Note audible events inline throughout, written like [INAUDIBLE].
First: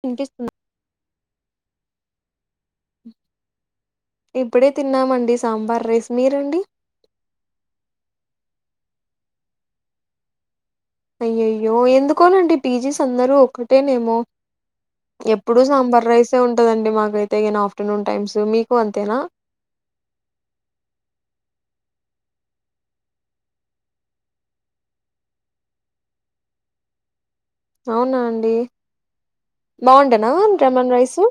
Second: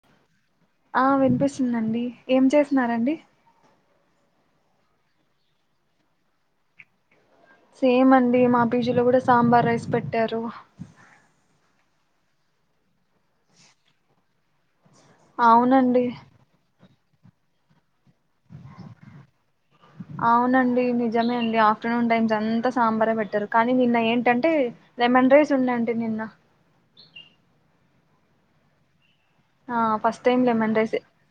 వినిపిస్తుందా ఆ వినిపిస్తుందండి ఏం చేస్తున్నారండి ఇప్పుడే తిన్నామండి సాంబార్ రైస్ మీరండి సేమ్ అండి మా పీజీలో కూడా సాంబార్ రైస్ పెట్టారు అయ్యయ్యో ఎందుకోనండి పీజీస్ అందరూ ఒక్కటేనేమో ఎప్పుడు అవునండి సాంబార్ రైసే ఉంటదండి మా అయితేగిని ఆఫ్టర్నూన్ టైమ్స్ మీకు అంతేనా అవునండి నిజమే అండి ఆ ఆఫ్టర్నూన్ టైమ్స్ అంతా సాంబారే పెట్టారు కానీ నిన్న ఏంటంటే లెమన్ రైస్ ఉన్నాయంటండి నిన్న అవునా అండి ఫస్ట్ బాగుంటేనా టైం లెమన్ రైసే రైస్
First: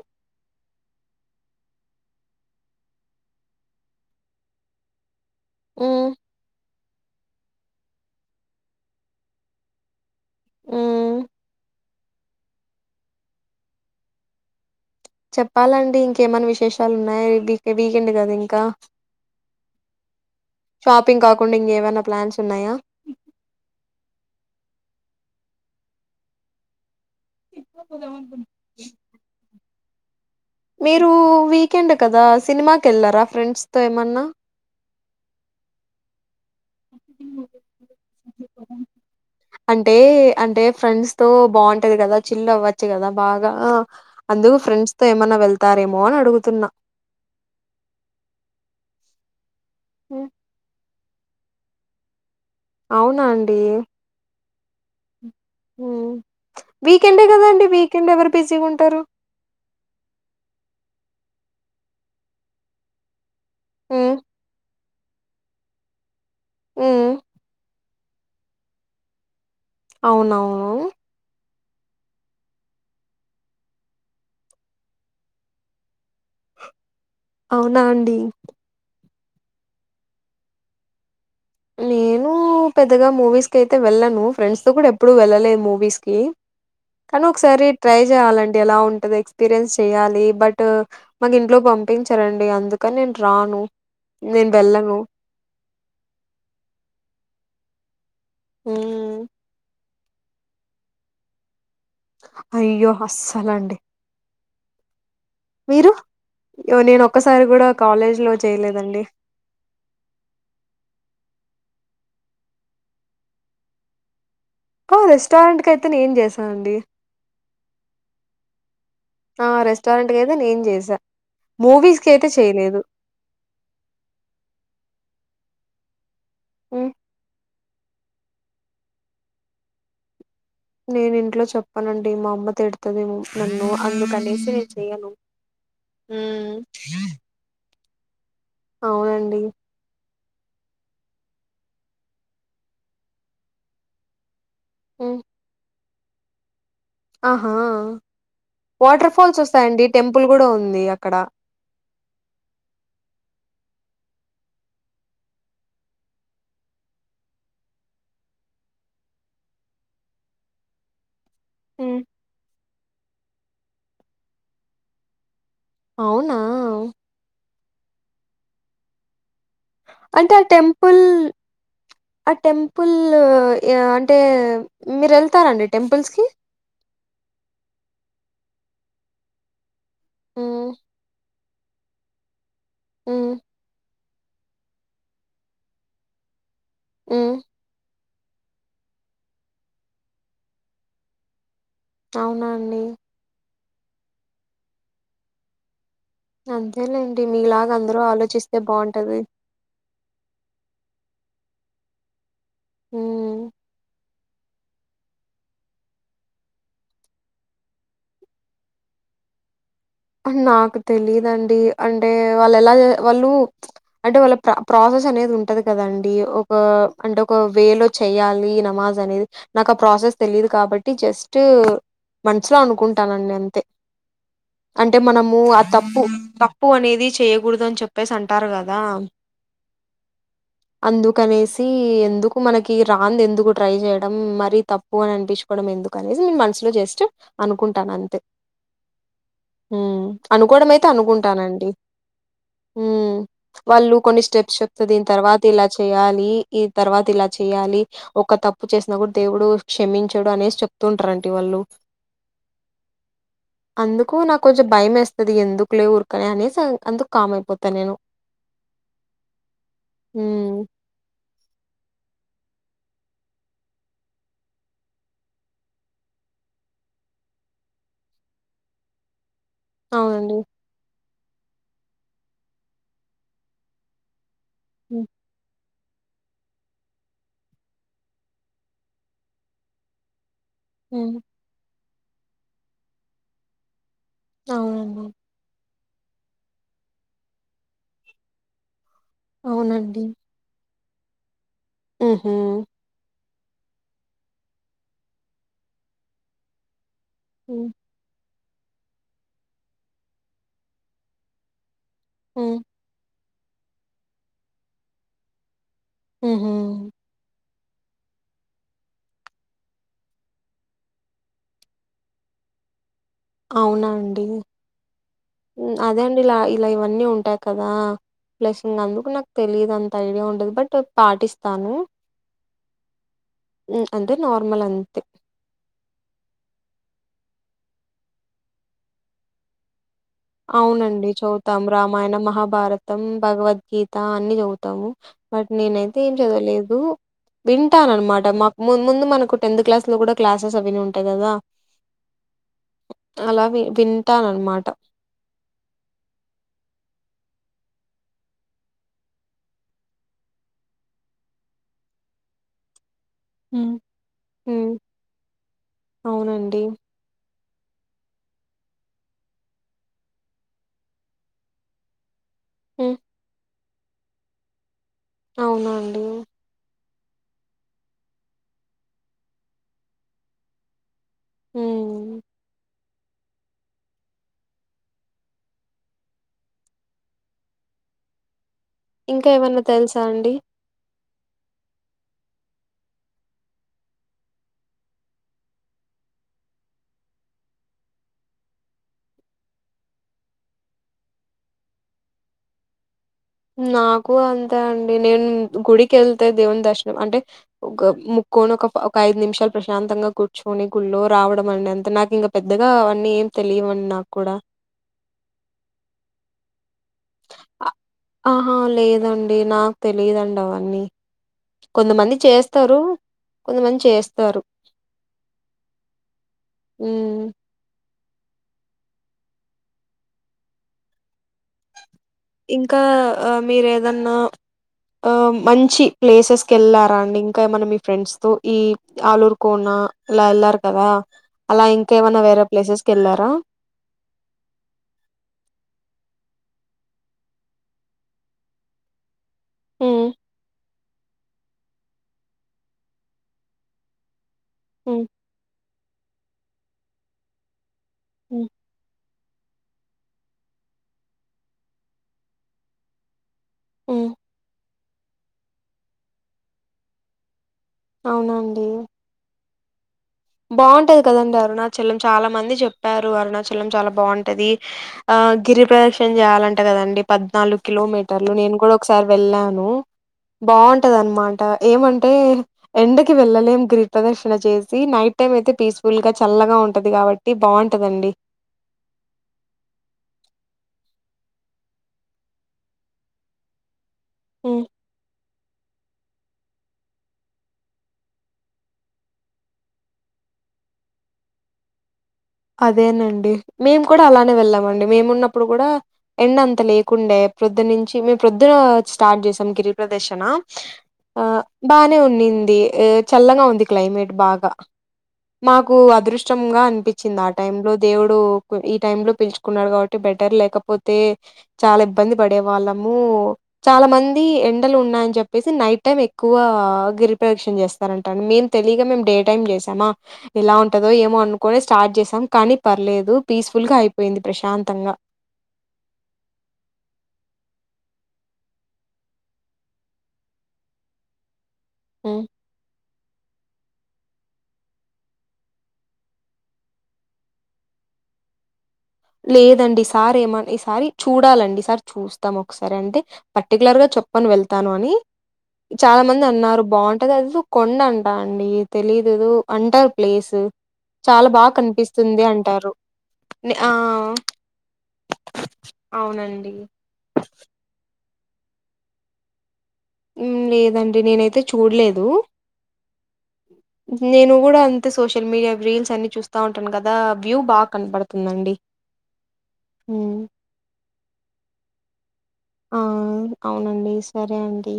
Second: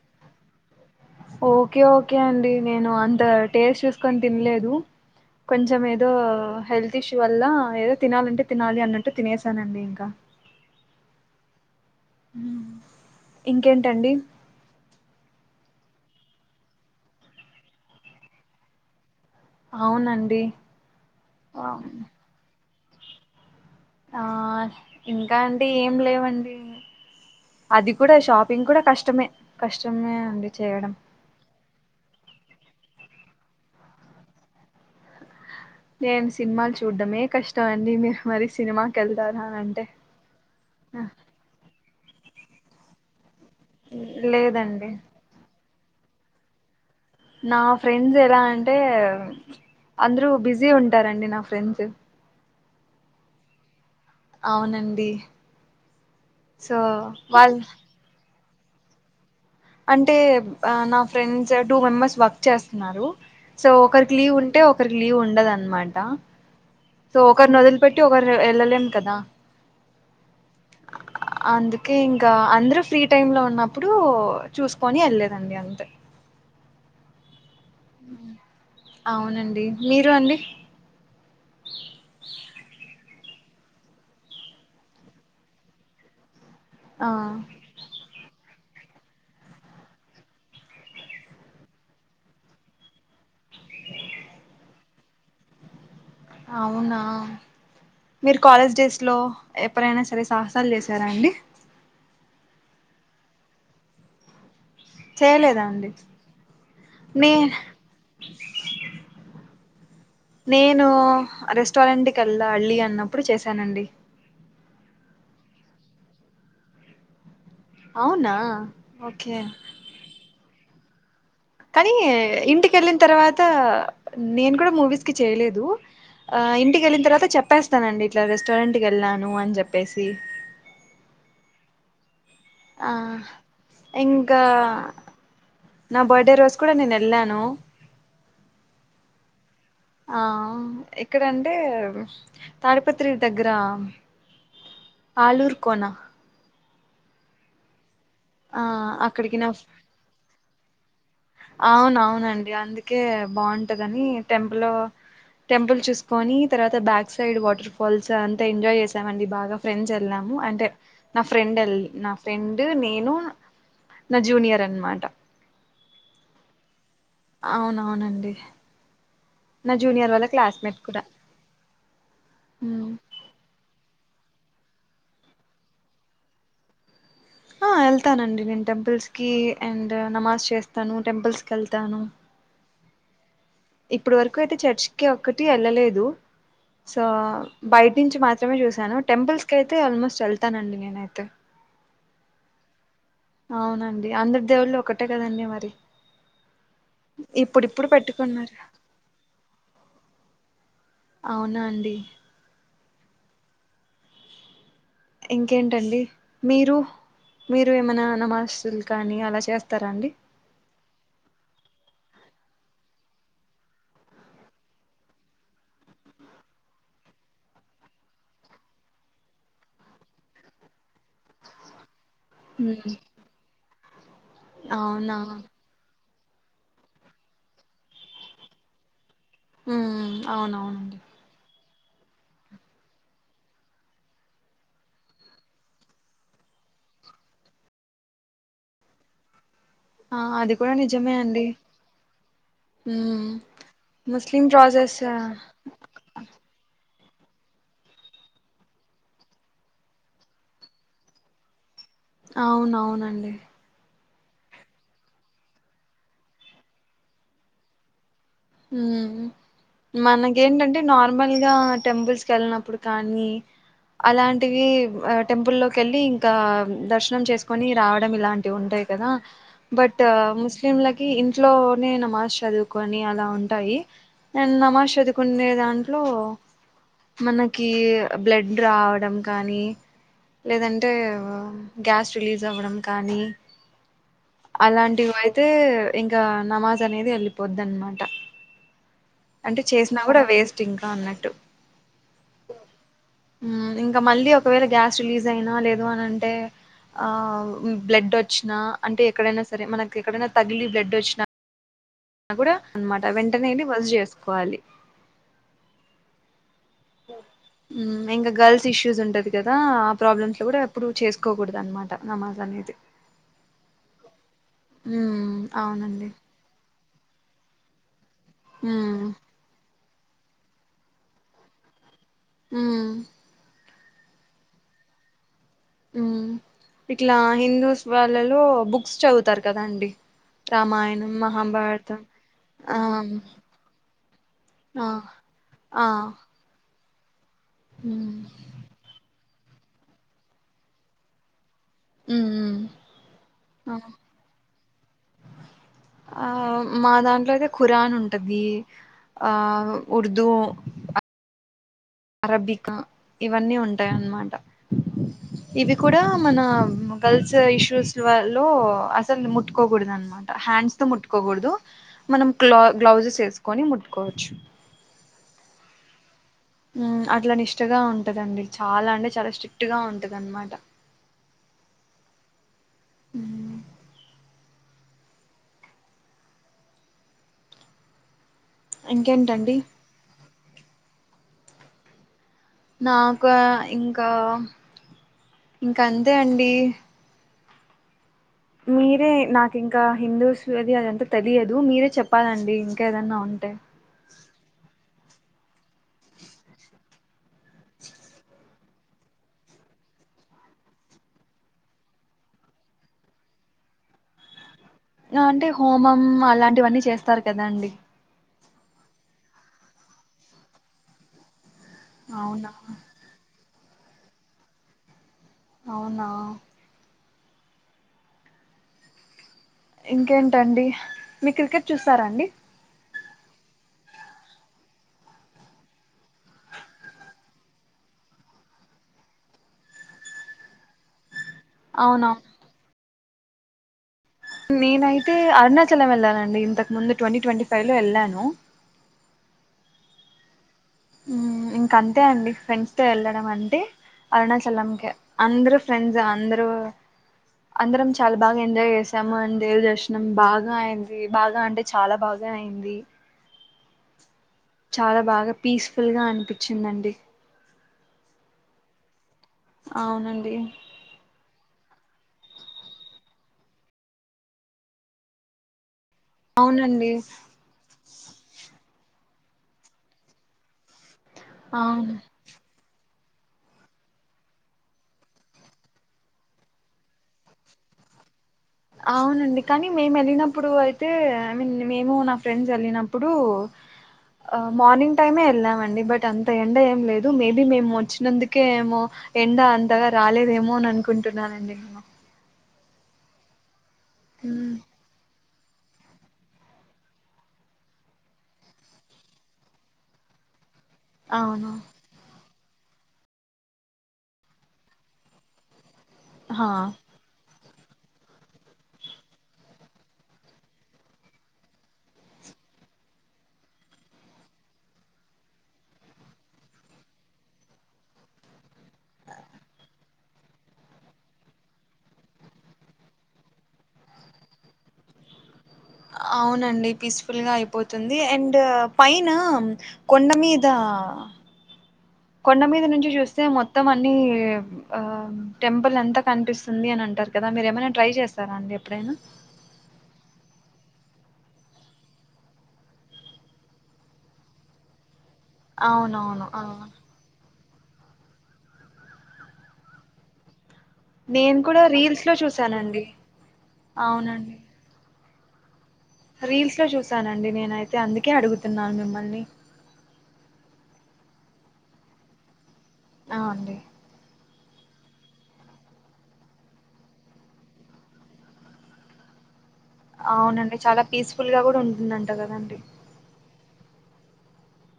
ఓకే ఓకే కే అండి నేను అంత టేస్ట్ చూసుకొని తినలేదు కొంచం మ్మ్ ఏదో హెల్ తిష్ వల్ల ఏదో తినాలంటే తినాలి అన్నట్టు తినేశానండి ఇంకా మ్మ్ మ్ ఇంకేంటండి చెప్పాలండి ఇంకేమన్నా విశేషాలు ఉన్నాయి వీకెండ్ కదా ఇంకా అవునండి షాపింగ్ కాకుండా ఆ, ఇంకేమైనా ప్లాన్స్ ఉన్నాయా ఆ ఇంకా అంటే ఏం లేవండి అది కూడా షాపింగ్ కూడా కష్టమే కష్టమే అండి చేయడం మీరు వీకెండ్ కదా సినిమాకెళ్లరా ఫ్రెండ్స్ తో ఏమన్నా ఏంస్ సినిమాలు చూడడమే కష్టం అండి మీరు మరి సినిమాకెళ్తారా అంటే అంటే ఫ్రెండ్స్‌తో [UNINTELLIGIBLE] చిల్ అవ్వచ్చు కదా బా ఆ అందుకు లేదండి ఫ్రెండ్స్ తో ఏమన్నా వెళ్ తారేమో అనడుగుతున్నా నా ఫ్రెండ్స్ ఎలా అంటే హ్మ్. అందురూ బిజీ ఉం టారండి నా ఫ్రెండ్స్ అవునా అండి అవునండి ఉ సో వీకెండే కదా వాళ్ళు అండి వీకెండ్ ఎవరు బిజీగుంటారు అంటే నా ఫ్రెండ్స్ టూ మెంబర్స్ వర్క్ చేస్తున్నారు సో ఒకరికి హ్మ్. లీవ్ ఉంటే ఒ లీవ్ ఉండదన్నమాట హ్మ్. సో ఒకర్న్ వదిలి పెట్టి ఒకరు వె వెళ్ళలేం కదా అవునవును అందుకే ఇంకా అందరు ఫ్రీ టైమ్ లో ఉన్నప్పుడు చూసుకొని వెళ్ళేదండి అంతే అవునా అండి అవునండి మీరు అండి నేను పెద్దగా మూవీస్కి అయితే వెళ్ళను ఫ్రెండ్స్తో కూడా ఎప్పుడూ వెళ్ళలేదు మూవీస్కి ఆ కాన్ ఒకసారి ట్రై చేయాలండి ఎలా ఉంటుంది ఎక్స్పీరియన్స్ చేయాలి బట్ మాకు ఇంట్లో పంపించారండి అందుక నేను రాను నేను వెళ్ళను అవునా మీరు కాలేజ్ డేస్ హ్మ్. లో ఎప్పుడైనా సరే సాహసాలు చేసారా అండి అయ్యో అస్సలండి చేయలేదా అండి మీరు? యో నేను నే ఒక్కసారి గూడా కాలేజ్‌లో చేయలేదండి. నేను అరెస్ట్ రెస్టారెంట్ కి ఎల్లాలి అన్నప్పుడు చేశానండి ఆ రెస్టారెంట్ కయితే నేన్ చేసానండి అవునా ఓకే అయితే నేన్ చేస కానీ ఇంటికెళ్ళిన తర్వాత నేను కూడ మూవీస్ చేయలేదు ఆ హ్మ్. ఇంటికెళ్ళిన తర్వాత చెప్ చెప్పేస్తానండి ఇట్లా రెస్టారెంట్కి ఎళ్ళాను అని చెప్పేసి నేను ఇంట్లో చెప్పనండి మా అమ్మ ఆ తిడతదేమో నన్ను ఇంకా అందుకనేసి నేను చేయను నా బర్త్డే రోజు కూడా నేను వెళ్ళాను అవునండి ఆ ఎక్కడ అంటే తాడిపత్రి దగ్గర హ్మ్. ఆలూరు కోణ ఆహా ఆ వాటర్ అక్కడికి ఫాల్స్ నా వస్తాయండి టెంపుల్ కూడా ఉంది అక్కడ అవున అవునండి అందుకే బాగుంటదని టెంపులొ టెంపుల్ చూసుకొని తర్వాత బ్యాక్ సైడ్ వాటర్ ఫాల్స్ అంతా ఎంజాయ్ చేసామండి బాగా ఫ్రెండ్స్ వెళ్ళాము అంటే నా ఫ్రెండ్ ఎల్ హ్మ్. నా ఫ్రెండు నేను నా జూనియర్ అన్మాట అవునా అవునవునండి నా జూనియర్ వాళ్ళ అంటే ఆ క్లాస్మేట్ టెంపుల్ కూడా ఆ టెంపుల్ యా అంటే మీరు ఎళ్తారండి టెంపుల్స్కి ఆ వెళ్తానండి నేను టెంపుల్స్ కి అండ్ నమాజ్ హ్మ్. చేస్తాను టెంపుల్స్కి వెళ్తాను హ్మ్ ఇప్పుడు వరకు అయితే చర్చికిి ఒక్కటి వెళ్ళలేదు సో హ్మ్ బయ నుంచి మాత్రమే చూశాను టెంపుల్స్ క అయితే ఆల్మోస్ట్ వెళ్తాన అండి నేనైతే అవునా అండి అవునండి అందరి దేవుళ్ళు ఒక్కటే కదండి మరి అంతేలేండి మీలాగ ఇప్పుడిప్పుడు అందరు పెట్టుకున్నారు ఆలోచిస్తే బాంటది అవునా అండి హ్మ్ ఇంకేంటండి మీరు మీరు ఏమైనా అ నమాస్తులు కానీ అలా చేస్త నాకు తెలిదండి అంటే వాళ్ళు ఎలా వాళ్ళు అంటే వాళ్ళ ప్రాసెస్ అనేది ఉంటది కదాండి ఒక అంటే ఒక వే లో చెయాలి నమాజ్ అనేది నాకు ఆ ప్రాసెస్ తెలియదు కాబట్టి జస్ట్ మనసులో ఉమ్, అనుకుంటానండి అంతే అంటే అవునా మనము ఆ త ప్పు తప్పు అనేది చేయకూడదు అని చెప్పేసి అంటారు కదా హ్మ్ అవునవును ఎందుకు మనకి రాంది ఎందుకు ట్రై చేయడం మరి తప్పు అని అనిపించుకోవడం ఎందుకు అనే నేను మనసులో జస్ట్ అనుకుంటాను అంతే ఆ అది అనుకోవడం కూడా అయితే నిజమే అండి అనుకుంటానండి హ్మ్ ఉమ్ వాళ్ళు కొన్ని ముస్లిం స్టెప్స్ చెప్తే ప్రాసెస్ దీని తర్వాత ఇలా చేయాలి ఇ తర్వాత ఇలా చేయాలి ఒక తప్పు చేసినా కూడా దేవుడు క్షమించడు అనేసి చెప్తుంటారుంట వాళ్ళు అవున అవునండి అందుకు నాకు కొంచెం భయం వేస్తది ఎందుకు లే ఊరుకనే అనేసి అందుకు కామ్ అయిపోతాను నేను హ్మ్. మనకేంటంటే నార్మల్ గా టెంపుల్స్ కెళ్ళినప్పుడు కానీ అలాంటివి టెంపుల్ లోకి వెళ్ళి ఇంకా దర్శనం చేసుకొని రావడం ఇలాంటివి ఉంటాయి కదా బట్ అవునండి. ముస్లిం లక్ ఇంట్లోనే నమాజ్ చదువుకొని అలా ఉంటాయి నేను నమాష్ హ్మ్. చదువుకునేదా ఇట్ లో మనకి బ్లడ్ రావడం కానీ లేదంటే హ్మ్. గ్యాస్ రిలీజ్ అవ్వడం కానీ అవునండి. అలాంటివి అయితే ఇంకా నమాజ్ అనేది వెళ్ళిపోద్ అనమాట ట అంటే చేసినా కూడా వే టి ఇంకా ఉన్నట్టు ఉ హు ఇంకా మళ్ళీ ఒకవేళ గ్యాస్ రిలీజ్ అయినా లేదు అనింటే ఆ హ్మ్. బ్లడ్ వచ్చినా అంటే ఎక్కడైనా సరే మనకి ఎక్కడైనా తగిలి బ్లడ్ వచ్చినా అప్పుడు హ్మ్. అనమాట వెంట నేను వెళ్లి వస చేసుకోవాలి ఉహు ఇంకా గర్ల్స్ ఇష్యూస్ ఉంటది కదా ఆ ప్రాబ్లమ్స్ లో కూడా ఎప్పుడు చేసుకోకూడదు అనమాట నమాజ్ అనేది అవునా అండి మ్మ్ అదే అవునండి అండి ఇలా ఇలా అన్నీ ఉంటాయి కదా ప్లెస్సింగ్ మ్మ్ అందుకు నాకు తెలియదన్ ఐడియా ఉండదు బట్ పాటిస్తాను ఊ ఊ అంతే నార్మల్ అంతే ఊ ఇట్లా హిందూస్ వాళ్ళలో బుక్స్ చదువుతారు కదా అండి అవునండి రామాయణం చదువుతాము మహాభారతం రామాయణం ఆ మహాభారతం భగవద్గీత అన్ని ఆ చదువుతాము బట్ ఆ నేనైతే ఏం చదవలెదు మ్మ్ వింటాననమాట మాకు ము ముందు మనకు టెన్త్ క్లాస్ లో కూడా క్లసేస్ అవి ఉంటాయి కదా మ్మ్ అలా వి వింటానన్నమాట ఆ మా దాంట్లో అయితే ఖురాన్ ఉంటది ఆ ఉర్దూ అరబ్బిక ఇవన్నీ హ్మ్. ఉంటాయన్నమాట హ్మ్. ఇవి కూడా మన అవునండి. గల్స్ ఇష్యూస్ వల్లో అసలు ముట్టుకోకూడదు అన మాట హ్యాండ్స్ తో ముట్టుకోకూడదు మనం క్లౌ హ్మ్. గ్లౌజెస్ వేసు కొని ముట్టుకోవచ్చు అవునా అండి ఊ అట్లా నిష్టగా ఉంటదండి చాలా అంటే చాలా స్ట్రిక్ట్ గా ఉంటది అన్నమాట ఊ ఊ ఇంకా ఇంకేంటండి ఏమన్నా తెలుసా అండి నాక ఇంకా ఇంకా అంతే అండి మీరే నాకు ఇంకా హిందూస్ అది అదంతా తెలియదు మీరే చెప్పాలండి ఇంకా ఏదన్నా ఉంటే నాకు అంతే అండి నేను గుడికి వెళ్తే దేవుని దర్శనం అంటే ఒక ముక్కొని ఒక ఒక ఐదు నిమిషాలు ప్రశాంతంగా కూర్చుని గుళ్లో రావడం అడి అంత నాకు ఇంకా పెద్దగా అవన్నీ ఏం తెలియవ నాకు కూడా ఇంకా అంటే హోమం అలాంటివన్నీ చేస్త తార కదాండి అ లేదండి నాకు తెలియదండి అవన్నీ కొంతమంది అవునా చేస్తారు కొంతమంది చేస్తారు అవునా హుమ్ ఇంకేంటండి మీ క్రికెట్ చూస్ ఇంకా ఆ మీరు ఏదన్నా ఆ మంచి ప్లేసెస్ కెళ్లారా అండి ఇంకా ఏమైన్నా మీ ఫ్రెండ్స్ తో ఈ ఆలూరు కోన ఇలా ఎళ్లారు కదా అలా అవునా ఇంకేమన్నా వేరే ప్లేసెస్ కెల్లారా నేనైతే అరుణాచలం వెళ్ళానండి ఇంతకు ముందు ట్వంటీ ట్వంటీ ఫైవ్ లో ఎళ్ళాను హుమ్ ఇంక అంతే అండి ఫ్రెండ్స్ తో ఎళ్ళడం అంటే అరుణ చలం కే మ్మ్ అందరు ఫ్రెండ్స్ అందరు ఆ అందరం చాలా బాగా ఎంజాయ్ చేసాము అం దేవ దర్శనం బాగా అయింది బాగా అంటే చాలా బాగా అయింది హుమ్ చాలా బాగా పీస్ఫుల్ గా అనిపించిందండి అవునండి అవున బాగుంటది కదండి ఆ అరుణాచలం చాలా మంది చెప్పారు అరుణాచలం చాలా బాగుంటది ఆ గిరి ప్రద్ చేయాలంట అవునండి కదండి పద్నాలుగు కిలోమీటర్ నేను కూడ ఒకసారి వెళ్ళాను బాగ్ టదనమాట అవును ఏమంటే ఎండక్ వెళ్ళలేం గిరి ప్రదర్శన చేసి నైట్ టైం అయితే పీస్ఫుల్ గా చల్లగా ఉంటది కాబట్టి బాగుంటదండి అవునండి కానీ మేము వెళ్ళినప్పుడు అయితే ఐ మీన్ మేము నా ఫ్రెండ్స్ వెళ్ళినప్పుడు హ్మ్ మార్నింగ్ టైమే ఎల్లమండి అ బట్ అంత ఎండ ఏం లేదు మేబీ మేము వచ్చినందుకే ఏమో ఎండ అంతగా రాలేదేమోనన్ అనుకుంటున్నానండి అదేనండి మేము కూడా అలానే హ్మ్. వెళ్ళమండి మేమున్న ఇప్పుడు కూడా ఎండ అంత లేకుండే ప్రొద్దు నుంచి మేము ప్రొద్దున స్టార్ట్ చేసాం గిరి ప్రదర్శన ఆ అవును బానే ఉన్నింది ఎ చల్లగ ఉంది క్లైమేట్ బాగా కు హా అదృష్టంగా అనిపించింది ఆ టై లో దేవుడు ఈ టైమ్ లో పిలుచుకున్నాడు కాబట్టి బెటర్ లేకపోతే చాలా ఇబ్బంది పడే వాళ్ళము చాలా మంది ఎండలు ఉన్నాయని చెప్పేసి నైట్ టైం ఎక్కువ గిరిపదక్షన చేస్తారంటా మేమ్ తెలియక మేమ్ డే టైమ్ చేసామా ఎలా ఉంటదో ఏమో అనుకునే స్టార్ట్ చేసాం కానీ పర్లేదు పీస్ఫుల్ గా అయిపోయింది ప్రశాంతంగా అవునండి పీస్ఫుల్గా అయిపోతుంది అండ్ పైన కొండ మీద హ్మ్. కొండ మీద నుంచి చూస్తే మొ మొత్తం అన్ని ఆ టెంపుల్ ఎంత కనిపిస్తుంది అని అంటారు కదా మీరు ఏమైనా ట్రై చేసారా అండి ఎప్పుడైనా లేదండి సార్ ఏమ ఈ సారి చూడాలండి ఈ సారి చూస్తాం ఒకసారి అంటే పర్టికులర్ గా చెప్పను వెళ్తాను అని చాలా మంది అవునవును ఆ అన్నారు బాగుంటది అది కొండంటా అండి తెలీదుదు అంటర్ ప్లేస్ చాలా నేను బాగా కూడా రీల్స్ లో కనిపిస్తుంది అంటారు చూసానండి ఆ అవునండి అవునండి రీల్స్ లో చూసానండి నేనైతే అంద కే అడుగుతున్నారు మిమ్మల్ని లేదండి నేనైతే చూడలేదు ఆ అండి నేను కూడా అంతే సోషల్ మీడియా రీల్స్ అన్ని చూస్తా ఉంటాను కదా వ్యూ బాగా కనపడుతుందండి హ్మ్. అవునండి చాలా పీస్ఫుల్ గా కూడా ఉంటుంద ంట కదండి ఆ అవునండి సరే అండి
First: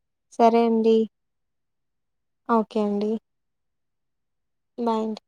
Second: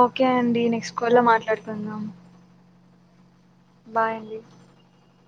ఓకే సరే అండి నెక్స్ట్ కాల్ లో మాట్లాడుకుందాం కేండి బాయ్ అండి మైండ్